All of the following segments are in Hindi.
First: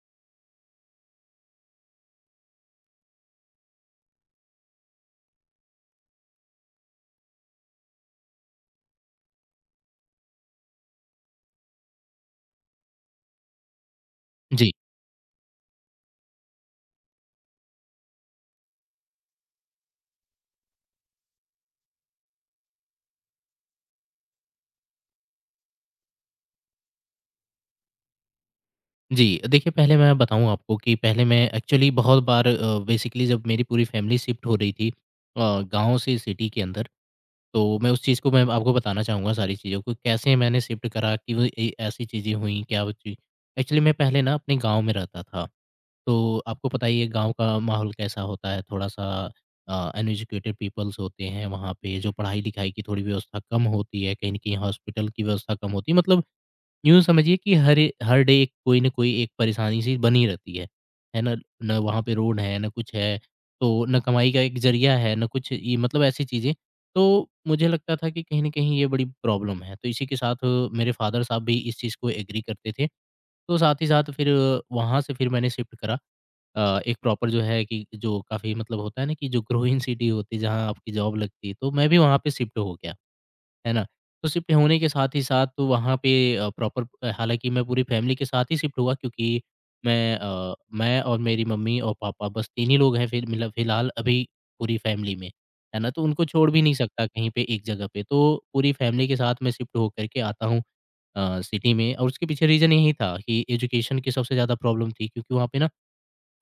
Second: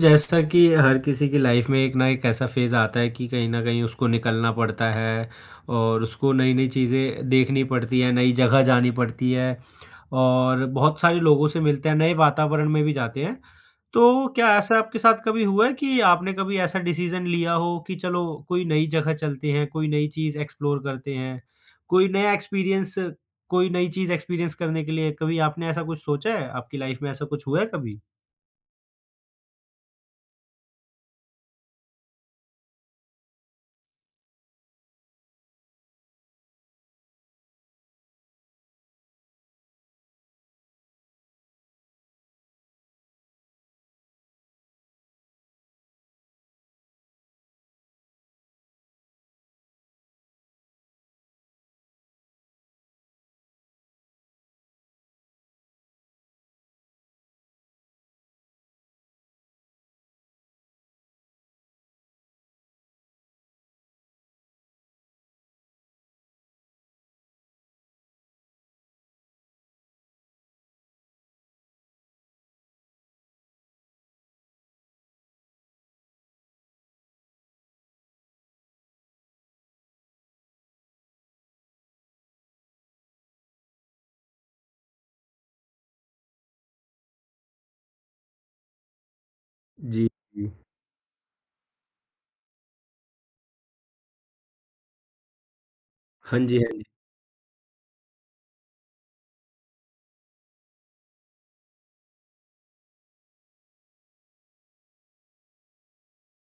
जैसा कि हर किसी की लाइफ में एक ना एक ऐसा फेज़ आता है कि कहीं न कहीं उसको निकलना पड़ता है और उसको नई-नई चीज़ें देखनी पड़ती हैं, नई जगह जानी पड़ती है और बहुत सारे लोगों से मिलते हैं, नए वातावरण में भी जाते हैं। तो क्या जी, ऐसा आपके साथ कभी हुआ है कि आपने कभी ऐसा डिसीज़न लिया हो कि चलो कोई नई जगह चलते हैं, कोई नई चीज़ एक्सप्लोर करते हैं, कोई नया एक्सपीरियंस कोई नई चीज़ एक्सपीरियंस करने के लिए कभी आपने ऐसा कुछ सोचा है? आपकी लाइफ में ऐसा कुछ हुआ है कभी? जी। देखिए, पहले मैं बताऊँ आपको कि पहले मैं एक्चुअली बहुत बार बेसिकली जब मेरी पूरी फैमिली शिफ्ट हो रही थी, गाँव से सिटी के अंदर। तो मैं उस चीज़ को मैं आपको बताना चाहूँगा सारी चीज़ों को, कैसे मैंने शिफ्ट करा कि वो ए ऐसी चीज़ें हुईं, क्या वो चीज़। एक्चुअली मैं पहले ना अपने गाँव में रहता था, तो आपको पता ही है गाँव का माहौल कैसा होता है। थोड़ा-सा अनएजुकेटेड पीपल्स होते हैं वहाँ पे, जो पढ़ाई-लिखाई की थोड़ी व्यवस्था कम होती है, कहीं न कहीं हॉस्पिटल की व्यवस्था कम होती है। मतलब यूँ समझिए कि हर डे एक कोई न कोई एक परेशानी-सी बनी रहती है। है ना? ना वहाँ पे रोड है, ना कुछ है, तो ना कमाई का एक ज़रिया है, ना कुछ ये मतलब ऐसी चीज़ें। तो मुझे लगता था कि कहीं न कहीं ये बड़ी प्रॉब्लम है। तो इसी के साथ मेरे फ़ादर साहब भी इस चीज़ को एग्री करते थे। तो साथ ही साथ फिर वहाँ से फिर मैंने शिफ्ट करा, एक प्रॉपर जो है कि जो काफ़ी मतलब होता है ना कि जो ग्रोइंग सिटी होती है, जहाँ आपकी जॉब लगती है, तो मैं भी वहाँ पे शिफ्ट हो गया। है ना? तो शिफ्ट होने के साथ ही साथ तो वहाँ पे प्रॉपर, हालाँकि मैं पूरी फैमिली के साथ ही शिफ्ट हुआ क्योंकि जी, मैं जी। अ, मैं और मेरी मम्मी और पापा बस 3 ही लोग हैं फिर मतलब फ़िलहाल अभी पूरी फैमिली में। है ना? तो उनको हाँ छोड़ जी, भी हाँ नहीं जी। सकता कहीं पे एक जगह पे, तो पूरी फैमिली के साथ मैं शिफ्ट होकर के आता हूँ सिटी में। और उसके पीछे रीज़न यही था कि एजुकेशन की सबसे ज़्यादा प्रॉब्लम थी, क्योंकि वहाँ पे ना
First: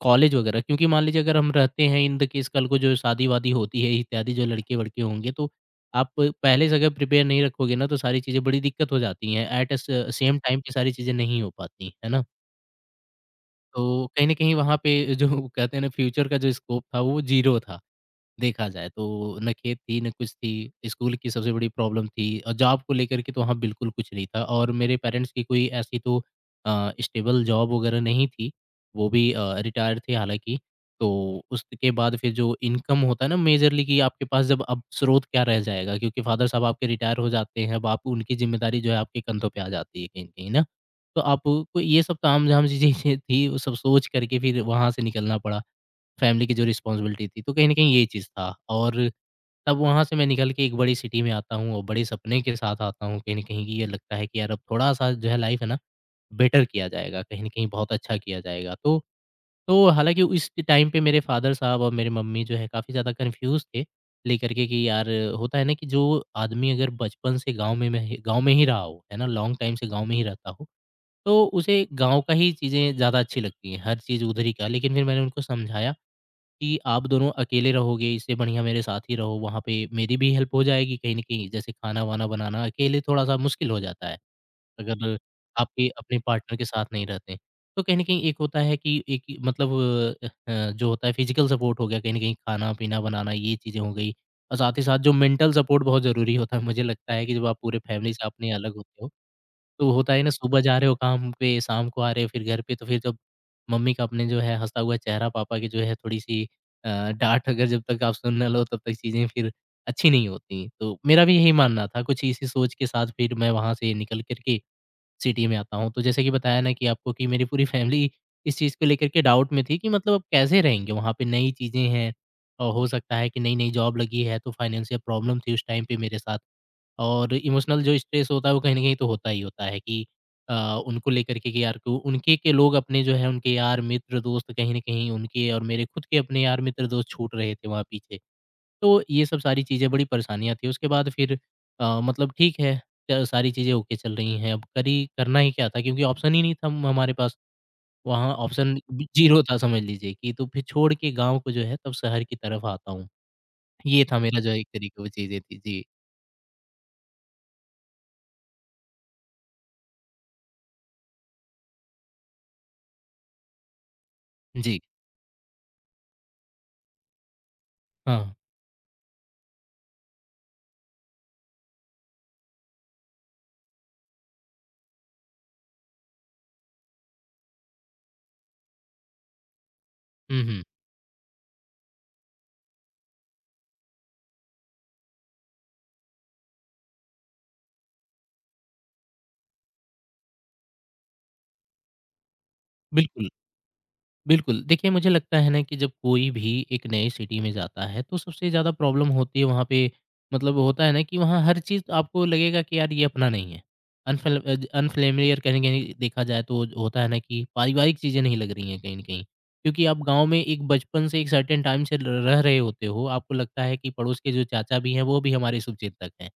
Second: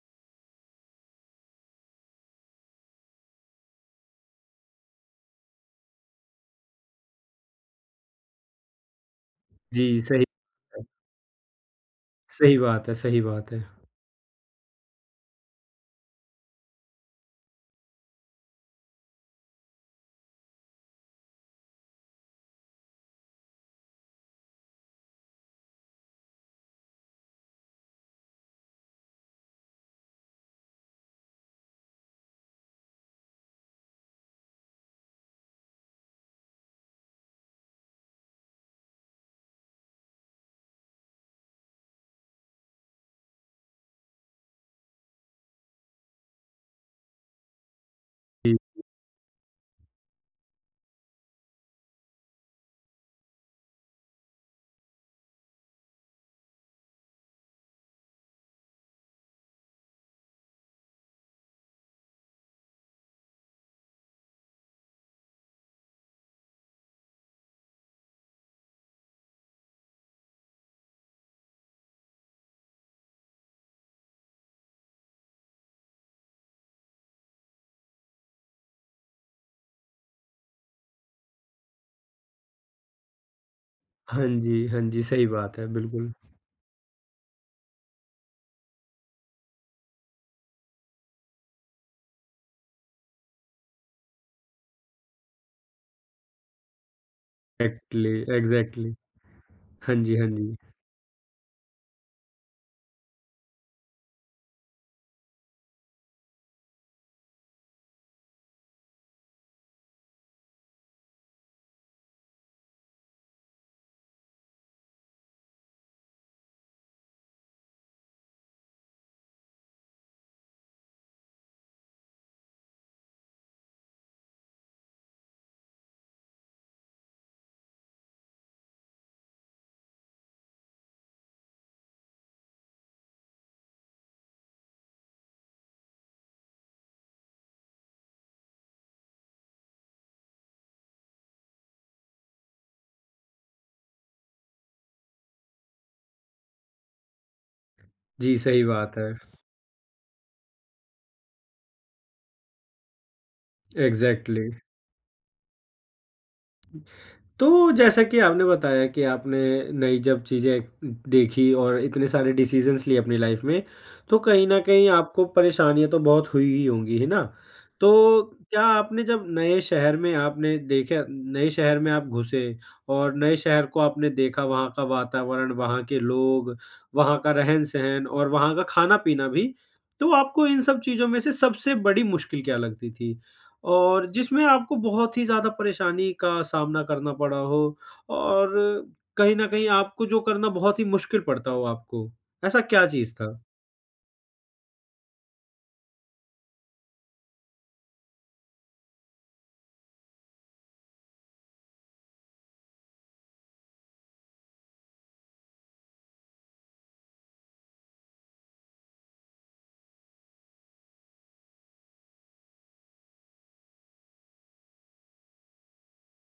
कॉलेज वगैरह, क्योंकि मान लीजिए अगर हम रहते हैं इन द केस कल को जो शादी-वादी होती है इत्यादि जो लड़के-वड़के होंगे, तो आप पहले से अगर प्रिपेयर नहीं रखोगे ना तो सारी चीज़ें बड़ी दिक्कत हो जाती हैं। एट अ जी, स सही सेम टाइम पे है। सारी चीज़ें नहीं हो पाती, है ना? सही बात है, सही बात है। तो कहीं न कहीं वहाँ पे जो कहते हैं ना फ्यूचर का जो स्कोप था वो ज़ीरो था। देखा जाए तो ना खेत थी, ना कुछ थी, स्कूल की सबसे बड़ी प्रॉब्लम थी और जॉब को लेकर के तो वहाँ बिल्कुल कुछ नहीं था। और मेरे पेरेंट्स की कोई ऐसी तो स्टेबल जॉब वगैरह नहीं थी, वो भी रिटायर थे हालाँकि। तो उसके बाद फिर जो इनकम होता है ना मेजरली कि आपके पास जब अब स्रोत क्या रह जाएगा, क्योंकि फ़ादर साहब आपके रिटायर हो जाते हैं, अब आप उनकी ज़िम्मेदारी जो है आपके कंधों पे आ जाती है कहीं न कहीं ना। तो आपको ये सब तामझाम चीज़ें थी, वो सब सोच कर के फिर वहाँ से निकलना पड़ा। फैमिली की जो रिस्पॉन्सिबिलिटी थी, तो कहीं न कहीं ये चीज़ था। जी। और तब वहाँ से मैं निकल के एक बड़ी सिटी में आता हूँ और बड़े सपने के साथ आता हूँ, कहीं न कहीं कि ये लगता है कि यार अब थोड़ा-सा जो है लाइफ़ है ना, बेटर किया जाएगा, कहीं न कहीं बहुत अच्छा किया जाएगा। तो हालाँकि इस टाइम पे मेरे फ़ादर साहब और मेरी मम्मी जो है काफ़ी ज़्यादा कन्फ्यूज़ थे, लेकर के कि यार होता है ना कि जो आदमी अगर बचपन से गाँव में गाँव में ही रहा हो, है ना, लॉन्ग टाइम से गाँव में ही रहता हो, तो उसे गाँव का ही चीज़ें ज़्यादा अच्छी लगती हैं, हर चीज़ उधर ही का, लेकिन फिर मैंने उनको समझाया कि आप दोनों अकेले रहोगे, इससे बढ़िया मेरे साथ ही रहो, वहाँ पे मेरी भी हेल्प हो जाएगी कहीं न कहीं। जैसे खाना-वाना बनाना अकेले थोड़ा-सा मुश्किल हो जाता है, हाँ जी, हाँ जी, अगर सही बात है, आपके बिल्कुल। अपने पार्टनर के साथ नहीं रहते। तो कहीं न कहीं एक होता है कि एक ही मतलब जो होता है फिज़िकल सपोर्ट हो गया, कहीं न कहीं खाना-पीना बनाना, ये चीज़ें हो गई। और साथ ही साथ जो मेंटल सपोर्ट बहुत ज़रूरी होता है, मुझे लगता है कि जब आप पूरे एक्टली फैमिली से अपने अलग एग्ज़ैक्टली। होते हो, तो हाँ होता जी, है हाँ ना जी। सुबह जा रहे हो काम पे, शाम को आ रहे हो फिर घर पे, तो फिर जब मम्मी का अपने जो है हँसा हुआ चेहरा, पापा की जो है थोड़ी-सी अ, डाँट अगर जब तक आप सुन ना लो तब तक चीज़ें फिर अच्छी नहीं होती। तो मेरा भी यही मानना था, कुछ इसी सोच के साथ फिर मैं वहाँ से निकल कर के सिटी में आता हूँ। तो जैसे कि बताया ना कि आपको कि मेरी पूरी फैमिली इस चीज़ को लेकर के डाउट में थी कि मतलब अब कैसे रहेंगे, वहाँ पे नई चीज़ें हैं और हो सकता है कि नई-नई जॉब लगी है, तो फाइनेंशियल प्रॉब्लम थी उस टाइम पे मेरे साथ। और इमोशनल जो स्ट्रेस होता है वो कहीं न कहीं तो होता ही होता है कि अ, उनको लेकर के कि यार को उनके के लोग अपने जो है उनके यार मित्र दोस्त कहीं न कहीं उनके और मेरे खुद के अपने यार मित्र दोस्त छूट रहे थे वहाँ पीछे। तो ये सब सारी चीज़ें बड़ी परेशानियाँ थी। उसके बाद फिर मतलब ठीक है, च सारी चीज़ें ओके चल रही हैं। अब करी करना ही क्या था क्योंकि ऑप्शन ही नहीं था हमारे पास। वहाँ जी, सही ऑप्शन बात बि है। ज़ीरो था समझ लीजिए कि, तो फिर छोड़ के गाँव को जो है तब शहर की तरफ आता हूँ। ये था मेरा एग्ज़ैक्टली। जो है एक तरीके वो चीज़ें थी। जी। तो जैसा कि आपने बताया कि आपने नई जब चीज़ें देखी और इतने सारे डिसीजंस लिए अपनी लाइफ में, तो कहीं न जी। कहीं आपको परेशानियाँ तो बहुत हुई ही होंगी, है ना? तो हाँ। क्या आपने जब नए शहर में आपने देखा नए शहर में आप घुसे और नए शहर को आपने देखा, वहाँ का वातावरण, वहाँ के लोग, वहाँ का रहन-सहन और वहाँ का खाना-पीना भी, तो हुँ, आपको हुँ। इन सब चीज़ों में से सबसे बड़ी मुश्किल क्या लगती थी? और जिसमें आपको बहुत ही ज़्यादा परेशानी का सामना करना पड़ा हो और कहीं न कहीं आपको जो करना बहुत ही मुश्किल पड़ता हो आपको, ऐसा क्या चीज़ बिल्कुल। था? बिल्कुल, देखिए मुझे लगता है ना कि जब कोई भी एक नए सिटी में जाता है तो सबसे ज़्यादा प्रॉब्लम होती है वहाँ पे, मतलब होता है ना कि वहाँ हर चीज़ आपको लगेगा कि यार ये अपना नहीं है। अनफेल अ, ज अनफ़्लेमिलियर कहीं न कहीं देखा जाए तो होता है ना कि पारिवारिक चीज़ें नहीं लग रही हैं कहीं न कहीं। क्योंकि आप गाँव में एक बचपन से एक सर्टेन टाइम से र रह रहे होते हो, आपको लगता है कि पड़ोस के जो चाचा भी हैं वो भी हमारे शुभचिंतक हैं।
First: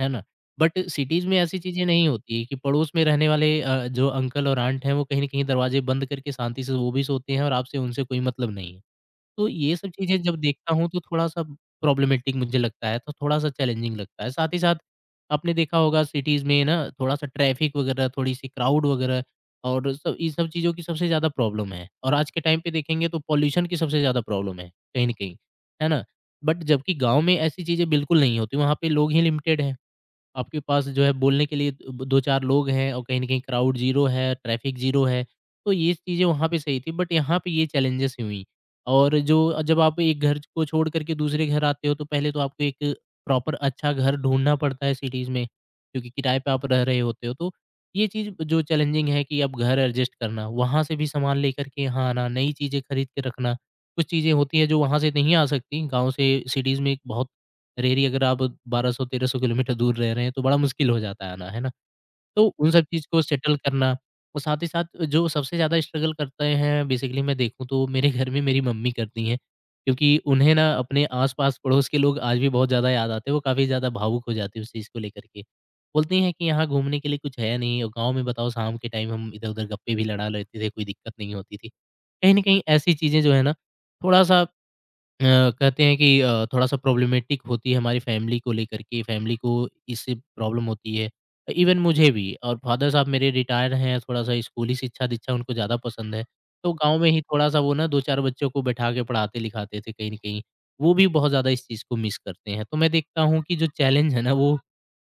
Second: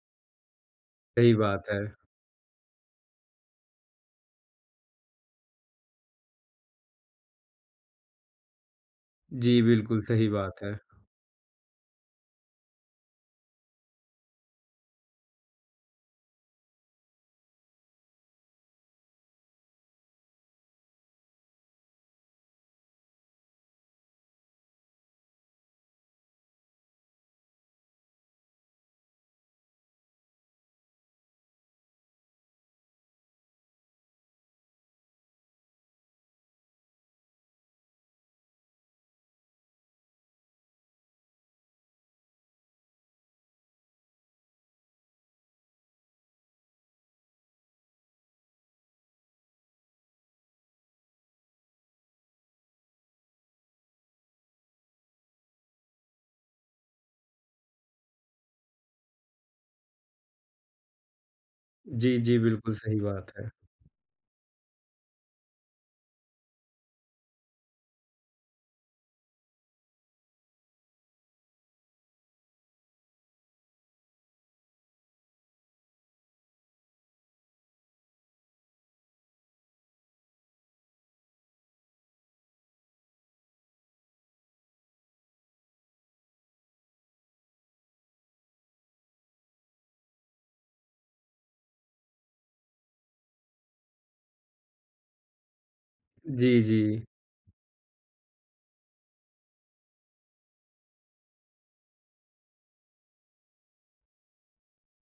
है ना? बट सिटीज़ सही में ऐसी बात है। चीज़ें नहीं होती कि पड़ोस में रहने वाले जो अंकल और आंट हैं, वो कहीं न कहीं दरवाजे बंद करके शांति से वो भी सोते हैं और आपसे उनसे कोई मतलब नहीं है। तो जी, ये सब बिल्कुल चीज़ें सही जब बात देखता है। हूँ, तो थोड़ा-सा प्रॉब्लमेटिक मुझे लगता है, तो थोड़ा-सा चैलेंजिंग लगता है। साथ ही साथ आपने देखा होगा सिटीज़ में ना थोड़ा-सा ट्रैफ़िक वगैरह, थोड़ी-सी क्राउड वगैरह और सब इन सब चीज़ों की सबसे ज़्यादा प्रॉब्लम है। और आज के टाइम पे देखेंगे तो पॉल्यूशन की सबसे ज़्यादा प्रॉब्लम है, कहीं न कहीं, है ना? बट जबकि गाँव में ऐसी चीज़ें बिल्कुल नहीं होती, वहाँ पे लोग ही लिमिटेड हैं। आपके पास जो है बोलने के लिए ब 2-4 लोग हैं और कहीं न कहीं क्राउड ज़ीरो है, ट्रैफ़िक ज़ीरो है, तो ये चीज़ें वहाँ पे सही थी बट यहाँ पे ये चैलेंजेस हुईं। और जो जब आप एक घर को छोड़ कर के दूसरे घर आते हो तो पहले तो आपको एक प्रॉपर अच्छा घर ढूँढना पड़ता है सिटीज़ में, क्योंकि किराए पे आप रह रहे होते हो। तो ये चीज़ जो चैलेंजिंग है कि अब घर एडजस्ट करना, वहाँ से भी सामान लेकर के यहाँ आना, नई चीज़ें खरीद के रखना। कुछ चीज़ें होती हैं जो वहाँ से नहीं आ सकती, गाँव से सिटीज़ में बहुत रेरी, अगर आप 1200-1300 किलोमीटर दूर रह रहे हैं, तो बड़ा मुश्किल हो जाता है आना, है ना? जी, जी, तो उन बिल्कुल सब सही चीज़ को बात है। सेटल करना और साथ ही साथ जो सबसे ज़्यादा स्ट्रगल करते हैं बेसिकली मैं देखूँ तो मेरे घर में मेरी मम्मी करती हैं, क्योंकि उन्हें ना अपने आस-पास पड़ोस के लोग आज भी बहुत ज़्यादा याद आते हैं, वो काफ़ी ज़्यादा भावुक हो जाती है उस चीज़ को लेकर के। बोलती हैं कि यहाँ घूमने के लिए कुछ है नहीं और गाँव में बताओ शाम के टाइम हम इधर-उधर गप्पे भी लड़ा लेते थे, कोई दिक्कत नहीं होती थी। कहीं न कहीं ऐसी चीज़ें जो है ना, थोड़ा-सा अ, कहते हैं कि थोड़ा-सा प्रॉब्लमेटिक होती है हमारी फैमिली को लेकर के, फैमिली को इससे प्रॉब्लम होती है। इवन मुझे भी, और फादर साहब मेरे रिटायर हैं, थोड़ा-सा स्कूली शिक्षा-दीक्षा उनको ज़्यादा पसंद है। जी, तो जी, गाँव में ही थोड़ा-सा वो ना 2-4 बच्चों को बैठा के पढ़ाते-लिखाते थे, कहीं न कहीं। वो भी बहुत ज़्यादा इस चीज़ को मिस करते हैं। तो मैं देखता हूँ कि जो चैलेंज है ना, वो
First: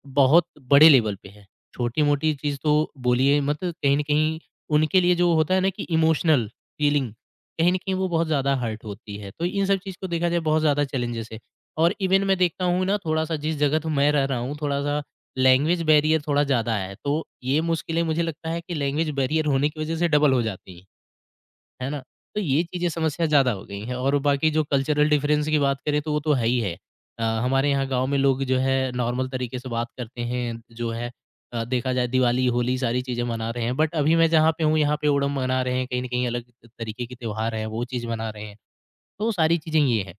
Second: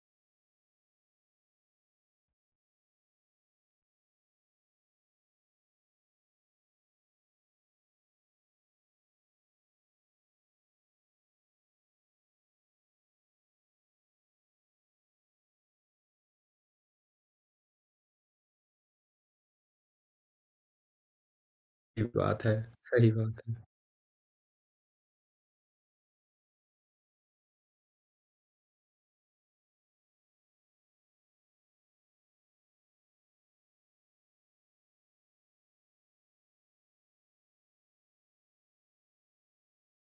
बहुत बड़े लेवल पे है। छोटी-मोटी चीज़ तो बोलिए मत, कहीं न कहीं उनके लिए जो होता है ना कि इमोशनल फीलिंग, कहीं न कहीं वो बहुत ज़्यादा हर्ट होती है। तो इन सब चीज़ को देखा जाए, बहुत ज़्यादा चैलेंजेस है, और इवन मैं देखता हूँ ना, थोड़ा-सा जिस जगह तो मैं रह रहा हूँ, थोड़ा-सा लैंग्वेज बैरियर थोड़ा ज़्यादा है। तो ये मुश्किलें मुझे लगता है कि लैंग्वेज बैरियर होने की वज़ह से डबल हो जाती हैं। है ना? सही तो बात है, ये चीज़ें सही समस्या बात ज़्यादा है। हो गई हैं, और बाकी जो कल्चरल डिफरेंस की बात करें, तो वो तो है ही है। हमारे यहाँ गाँव में लोग जो है नॉर्मल तरीके से बात करते हैं, जो है देखा जाए, दिवाली, होली सारी चीज़ें मना रहे हैं। बट अभी मैं जहाँ पे हूँ, यहाँ पे ओणम मना रहे हैं, कहीं न कहीं अलग तरीके के त्योहार हैं, वो चीज़ मना रहे हैं। तो वो सारी चीज़ें ये हैं,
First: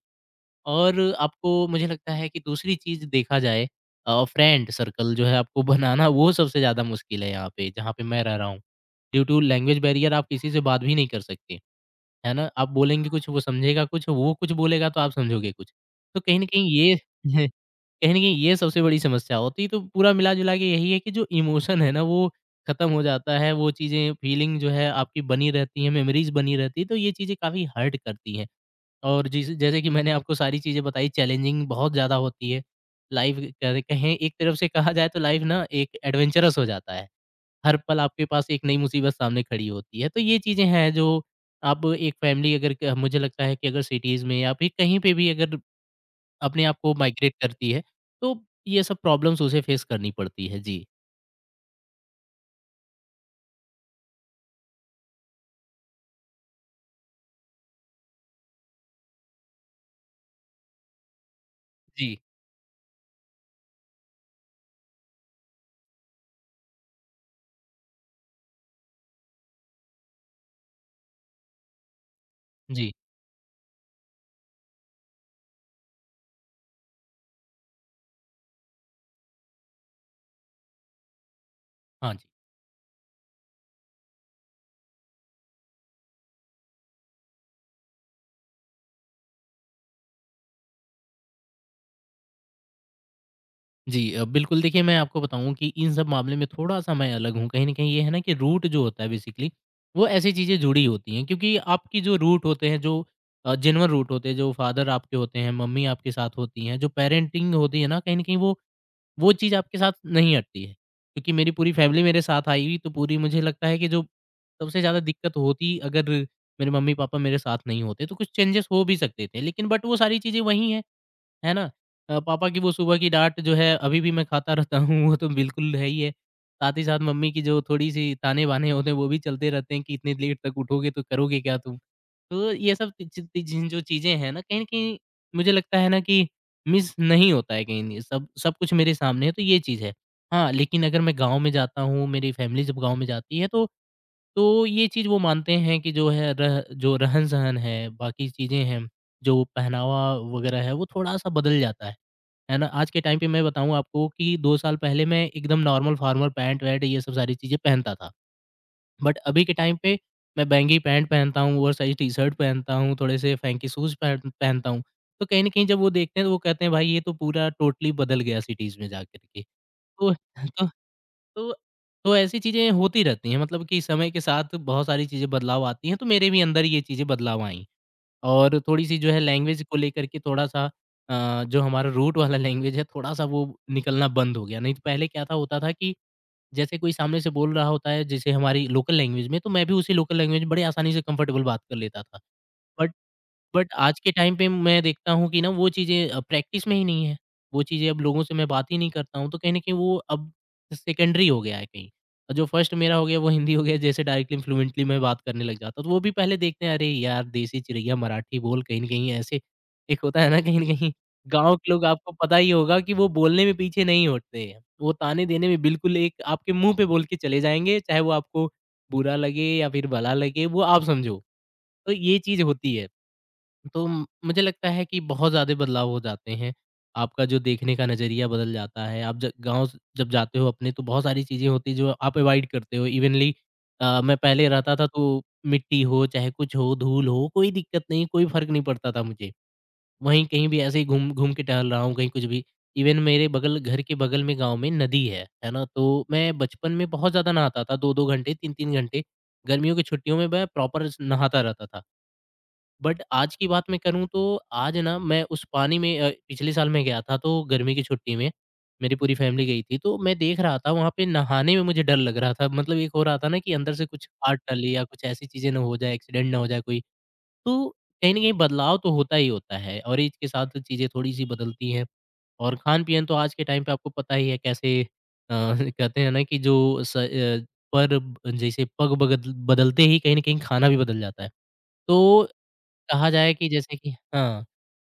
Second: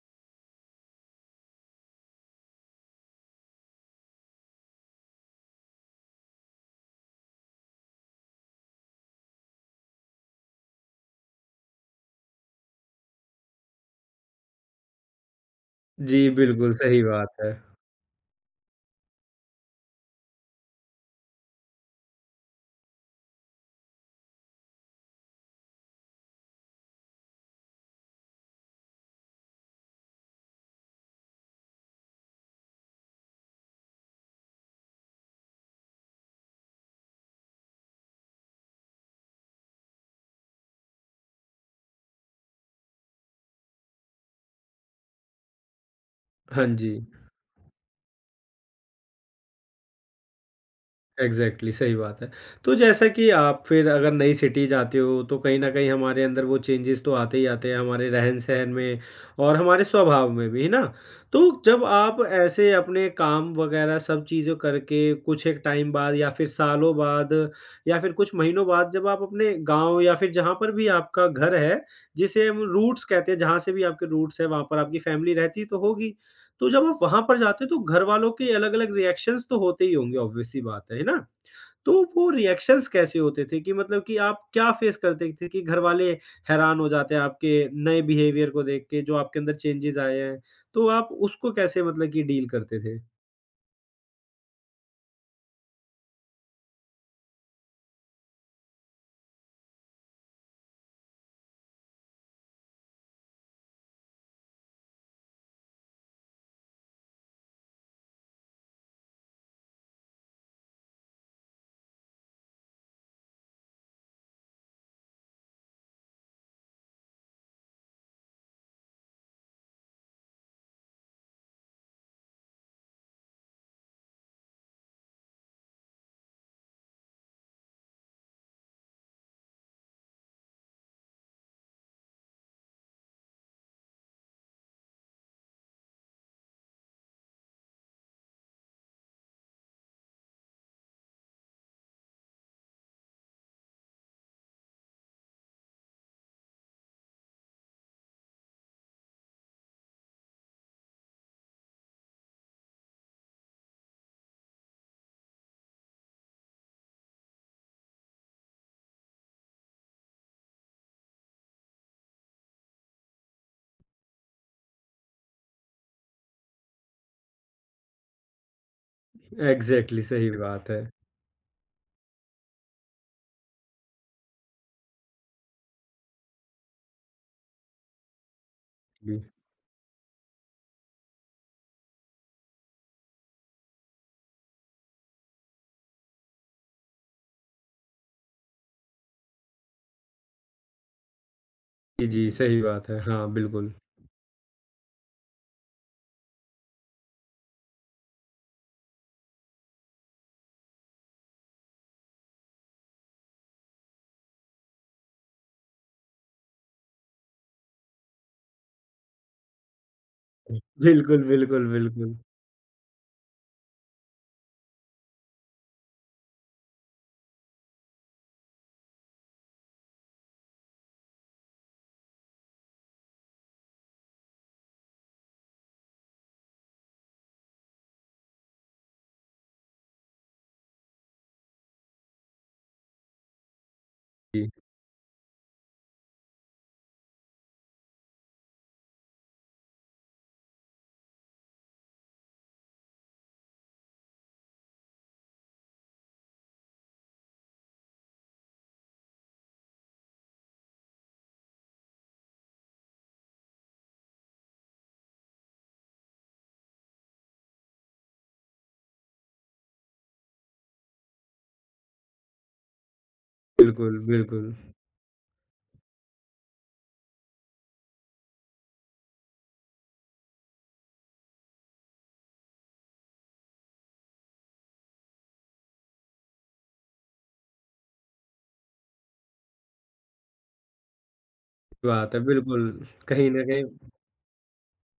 और आपको, मुझे लगता है कि दूसरी चीज़ देखा जाए, फ्रेंड सर्कल जो है आपको बनाना, वो सबसे ज़्यादा मुश्किल है यहाँ पे, जहाँ पे मैं रह रहा हूँ। ड्यू टू लैंग्वेज बैरियर आप किसी से बात भी नहीं कर सकते। है ना? आप बोलेंगे कुछ, वो समझेगा कुछ, वो कुछ बोलेगा तो आप समझोगे कुछ। तो जी, कहीं न कहीं बिल्कुल ये सही बात है। कहीं न कहीं ये सबसे बड़ी समस्या होती है, तो पूरा मिला-जुला के यही है कि जो इमोशन है ना, वो खत्म हो जाता है, वो चीज़ें फीलिंग जो है आपकी बनी रहती है, मेमोरीज़ बनी रहती है, तो ये चीज़ें काफ़ी हर्ट करती हैं। और जिस जैसे कि मैंने आपको सारी चीज़ें बताई, चैलेंजिंग बहुत ज़्यादा होती है। लाइफ़ कह कहें, एक तरफ से कहा जाए तो लाइफ़ ना एक एडवेंचरस हो जाता है। हर पल आपके पास एक नई मुसीबत सामने खड़ी होती है। तो ये चीज़ें हैं, जो आप एक फैमिली अगर क मुझे लगता है कि अगर सिटीज़ में या फिर कहीं पे भी अगर अपने हाँ आप को जी। माइग्रेट करती है, तो ये सब प्रॉब्लम्स उसे फेस करनी पड़ती है। जी। एग्ज़ैक्टली, सही बात है। तो जैसा कि आप फिर अगर नई सिटी जाते हो तो कहीं न कहीं हमारे अंदर वो चेंजेज़ तो आते ही आते हैं हमारे रहन-सहन में और हमारे स्वभाव में भी, है ना? तो जब जी। आप ऐसे अपने काम वग़ैरह सब चीज़ें करके कुछ एक टाइम बाद या फिर सालों बाद या फिर कुछ महीनों बाद जब आप अपने गाँव या फिर जहाँ पर भी आपका घर है, जिसे हम जी। रूट्स कहते हैं, जहाँ से भी आपके रूट्स हैं, वहाँ पर आपकी फ़ैमिली रहती तो होगी। तो जब आप वहाँ पर जाते हो तो घर वालों के अलग-अलग रिएक्शंस तो होते ही होंगे ऑब्वियस सी बात है ना? तो हाँ जी। वो रिएक्शंस कैसे होते थे कि मतलब कि आप क्या फ़ेस करते थे कि घरवाले हैरान हो जाते हैं आपके नए बिहेवियर को देख के, जो आपके अंदर चेंजेज़ आए हैं, तो आप उसको कैसे मतलब कि डील करते थे? जी, बिल्कुल, देखिए मैं आपको बताऊँ कि इन सब मामले में थोड़ा-सा मैं अलग हूँ। कहीं न कहीं ये है ना कि रूट जो होता है बेसिकली, वो ऐसी चीज़ें जुड़ी होती हैं, क्योंकि आपकी जो रूट होते हैं, जो जेन्युइन रूट होते हैं, जो फादर आपके होते हैं, मम्मी आपके साथ होती हैं, जो पेरेंटिंग होती है ना, कहीं न कहीं वो चीज़ आपके साथ नहीं हटती है। क्योंकि मेरी पूरी फैमिली मेरे साथ आई हुई, तो पूरी, मुझे लगता है कि जो सबसे ज़्यादा दिक्कत होती, अगर मेरे मम्मी-पापा मेरे साथ नहीं होते, तो कुछ चेंजेस हो भी सकते थे। लेकिन बट वो सारी चीज़ें वही हैं, है ना? पापा की वो सुबह की डाँट जो है अभी भी मैं खाता रहता हूँ, वो तो बिल्कुल है ही है। साथ ही साथ मम्मी की जो थोड़ी-सी ताने-बाने होते हैं, वो भी चलते रहते हैं कि इतनी लेट तक उठोगे तो करोगे क्या तुम? तो ये सब जिन जिन जो चीज़ें हैं ना, कहीं न कहीं मुझे लगता है ना कि मिस नहीं होता है, कहीं नहीं, सब सब कुछ मेरे सामने है, तो ये चीज़ है। हाँ, लेकिन अगर मैं गाँव में जाता हूँ, मेरी फ़ैमिली जब गाँव में जाती है, तो ये चीज़ वो मानते हैं कि जो है रह जो रहन-सहन है, बाकी चीज़ें हैं, जो पहनावा वगैरह है, वो थोड़ा-सा बदल जाता है ना? आज के टाइम पे मैं बताऊँ आपको कि 2 साल पहले मैं एकदम नॉर्मल फॉर्मल पैंट-वैंट ये सब सारी चीज़ें पहनता था। बट अभी के टाइम पे मैं बैंगी पैंट पहनता हूँ, ओवरसाइज़ टी-शर्ट पहनता हूँ, थोड़े से फैंकी शूज़ पहनता हूँ। तो कहीं न कहीं जब वो देखते हैं, तो वो कहते हैं, भाई ये तो पूरा टोटली बदल गया सिटीज़ में जाकर के। एग्ज़ैक्टली तो सही तो बात है। तो तो ऐसी चीज़ें होती रहती हैं, मतलब कि समय के साथ बहुत सारी चीज़ें बदलाव आती हैं, तो मेरे भी अंदर ये चीज़ें बदलाव आईं। और थोड़ी-सी जो है जी, लैंग्वेज को लेकर के, थोड़ा-सा जो हमारा रूट वाला लैंग्वेज है, थोड़ा-सा वो निकलना बंद हो गया। नहीं तो पहले क्या था, होता था कि जैसे कोई सामने से बोल रहा होता है, जैसे हमारी लोकल लैंग्वेज में, तो मैं भी उसी लोकल लैंग्वेज में बड़े आसानी से कंफर्टेबल बात कर लेता जी, था। जी, सही बात बट है। हाँ, बट बिल्कुल। आज के टाइम पे मैं देखता हूँ कि ना वो चीज़ें प्रैक्टिस में ही नहीं है। वो चीज़ें अब, लोगों से मैं बात ही नहीं करता हूँ, तो कहीं न कहीं वो अब सेकेंडरी हो गया है, कहीं। और जो फर्स्ट मेरा हो गया वो हिंदी हो गया, जैसे डायरेक्टली फ्लुएंटली मैं बात करने लग जाता हूँ, तो वो भी पहले देखते हैं, अरे यार देसी चिरैया मराठी बोल, कहीं न कहीं ऐसे एक होता है ना, कहीं न कहीं। बिल्कुल, गाँव बिल्कुल, के लोग, आपको बिल्कुल। पता ही होगा कि वो बोलने में पीछे नहीं हटते हैं। वो ताने देने में बिल्कुल एक आपके मुँह पे बोल के चले जाएँगे, चाहे वो आपको बुरा लगे या फिर भला लगे, वो आप समझो। तो ये चीज़ होती है। तो मुझे लगता है कि बहुत ज़्यादा बदलाव हो जाते हैं, आपका जो देखने का नज़रिया बदल जाता है। आप जब गाँव जब जाते हो अपने, तो बहुत सारी चीज़ें होती हैं जो आप अवॉइड करते हो। इवनली मैं पहले जी, रहता था तो, मिट्टी हो चाहे कुछ हो धूल हो, कोई दिक्कत नहीं, कोई फ़र्क नहीं पड़ता था मुझे। वहीं कहीं भी ऐसे ही घूम घूम के टहल रहा हूँ, कहीं कुछ भी। इवन मेरे बगल, घर के बगल में गांव में नदी है ना? तो मैं बचपन में बहुत ज़्यादा नहाता था, दो दो घंटे, तीन तीन घंटे। गर्मियों की छुट्टियों में मैं प्रॉपर नहाता रहता था। बट आज की बात मैं करूँ तो, आज ना मैं उस पानी में, पिछले साल मैं गया था तो, गर्मी की छुट्टी में मेरी पूरी फैमिली गई थी, तो मैं देख रहा था वहाँ पे, नहाने में मुझे डर लग रहा था, मतलब एक हो रहा था ना कि अंदर से बिल्कुल, कुछ हाथ बिल्कुल। टले या कुछ ऐसी चीज़ें ना हो जाए, एक्सीडेंट ना हो जाए कोई। तो कहीं ना कहीं बदलाव तो होता ही होता है, और एज के साथ चीज़ें थोड़ी सी बदलती हैं। और खान पीन तो आज के टाइम पे आपको पता ही है कैसे कहते हैं ना कि जो स, अ, पर ब- जैसे बदलते ही कहीं ना कहीं खाना भी बदल जाता है। बात है, तो बिल्कुल। कहा कहीं जाए न कि कहीं जैसे कि, हाँ,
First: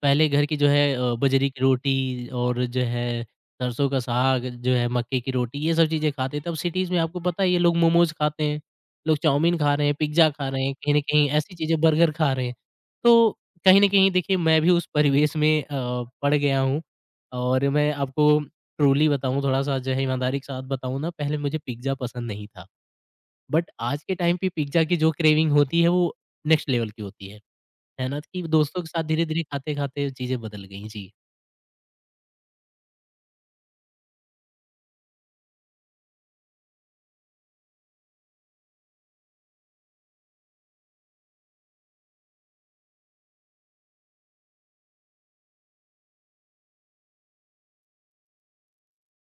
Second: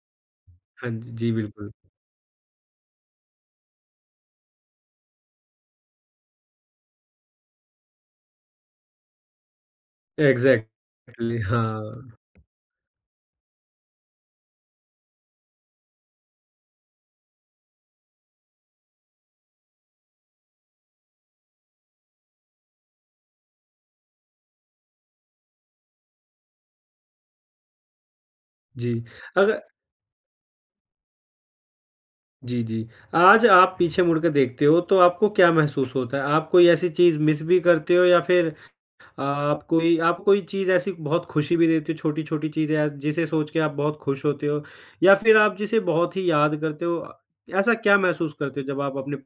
पहले घर की जो हाँ है जी, जी, बजरी की बिल्कुल। रोटी और जो है सरसों का साग, जो है मक्के की रोटी, ये सब चीज़ें खाते थे। अब सिटीज़ में आपको पता ही है, ये लोग मोमोज़ खाते हैं, लोग चाउमीन खा रहे हैं, पिज़्ज़ा खा रहे हैं, कहीं न कहीं एग्ज़ैक्टली ऐसी चीज़ें, बर्गर हाँ, खा रहे हैं। तो कहीं न कहीं देखिए, मैं भी उस परिवेश में पड़ गया हूँ, और मैं आपको ट्रूली बताऊँ, थोड़ा-सा जो है ईमानदारी के साथ बताऊँ ना, पहले मुझे पिज़्ज़ा पसंद नहीं था। बट आज के टाइम पे पिज़्ज़ा की जो क्रेविंग होती है, वो नेक्स्ट लेवल की होती है। है ना? कि दोस्तों के साथ जी। धीरे-धीरे, अगर खाते-खाते चीज़ें बदल गई। जी, जी, जी। आज आप पीछे मुड़ के देखते हो तो आपको क्या महसूस होता है? आप कोई ऐसी चीज़ मिस भी करते हो या फिर आप कोई आपको कोई चीज़ ऐसी बहुत खुशी भी देती हो, छोटी-छोटी चीज़ें जिसे सोच के आप बहुत खुश होते हो या फिर आप जिसे बहुत ही याद करते हो? ऐसा क्या महसूस करते हो जब आप अपने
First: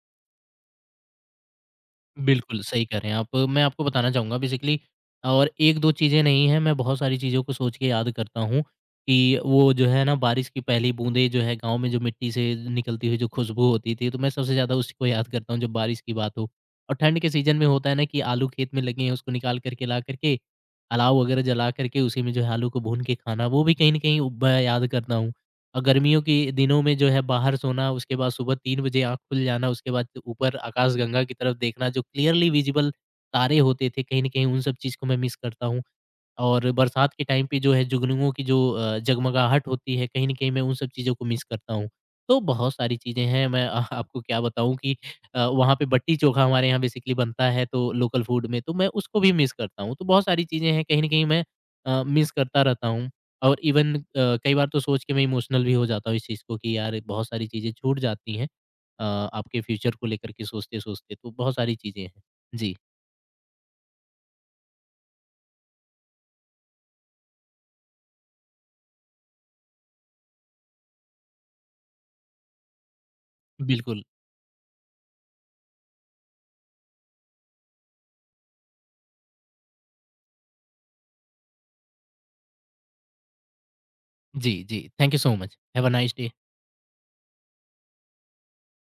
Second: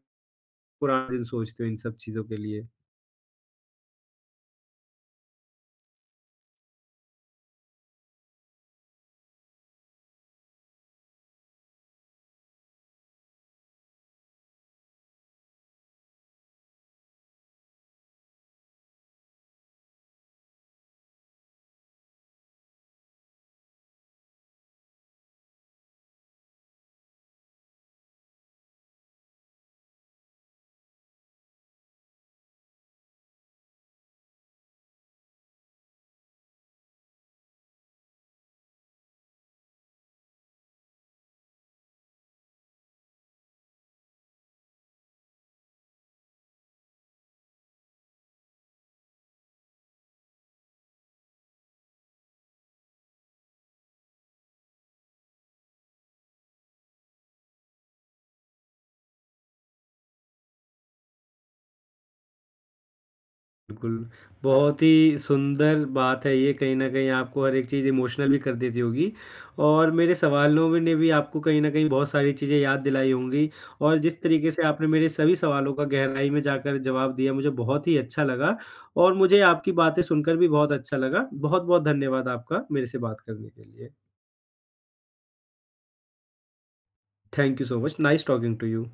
पुराने दिन सोचते हो इन सब चीज़ों के बिल्कुल लिए? सही कह रहे हैं आप। मैं आपको बताना चाहूँगा बेसिकली, और 1-2 चीज़ें नहीं हैं, मैं बहुत सारी चीज़ों को सोच के याद करता हूँ कि, वो जो है ना, बारिश की पहली बूँदें जो है गाँव में, जो मिट्टी से निकलती हुई जो खुशबू होती थी, तो मैं सबसे ज़्यादा उसी को याद करता हूँ जब बारिश की बात हो। और ठंड के सीज़न में होता है ना कि आलू खेत में लगे हैं, उसको निकाल कर के ला कर के, अलाव वगैरह जला कर के उसी में जो है आलू को भून के खाना, वो भी कहीं न कहीं ब याद करता हूँ। और गर्मियों के दिनों में जो है बाहर सोना, उसके बाद सुबह 3 बजे आँख खुल जाना, उसके बाद ऊपर आकाशगंगा की तरफ देखना, जो क्लियरली विज़िबल तारे होते थे, कहीं न कहीं उन सब चीज़ को मैं मिस करता हूँ। और बरसात के टाइम पे जो है जुगनुओं की जो जगमगाहट होती है, कहीं न कहीं मैं उन सब चीज़ों को मिस करता हूँ। तो बहुत सारी चीज़ें हैं, मैं आपको क्या बताऊँ कि वहाँ पे बट्टी-चोखा हमारे यहाँ बेसिकली बनता है, तो लोकल फूड में, तो मैं उसको भी मिस करता हूँ। तो बहुत सारी चीज़ें हैं, कहीं न कहीं मैं मिस करता रहता हूँ, और इवन कई बार तो सोच के मैं इमोशनल भी हो जाता हूँ इस चीज़ को कि यार, बहुत सारी चीज़ें छूट जाती हैं आपके फ्यूचर को लेकर के सोचते-सोचते, तो बहुत सारी चीज़ें हैं। जी, बिल्कुल, बहुत ही सुंदर बात है ये कहीं न कहीं आपको हर एक चीज़ इमोशनल भी कर देती होगी और मेरे सवालों में ने भी आपको कहीं न कहीं बहुत सारी चीज़ें याद दिलाई होंगी और बिल्कुल। जिस तरीके से आपने मेरे सभी सवालों का गहराई में जाकर जवाब दिया, मुझे बहुत ही अच्छा लगा और मुझे आपकी बातें सुनकर भी बहुत अच्छा लगा। बहुत-बहुत धन्यवाद आपका मेरे से बात करने के लिए। जी, जी। Thank you so much. Have a nice day. Thank you so much, nice talking to you.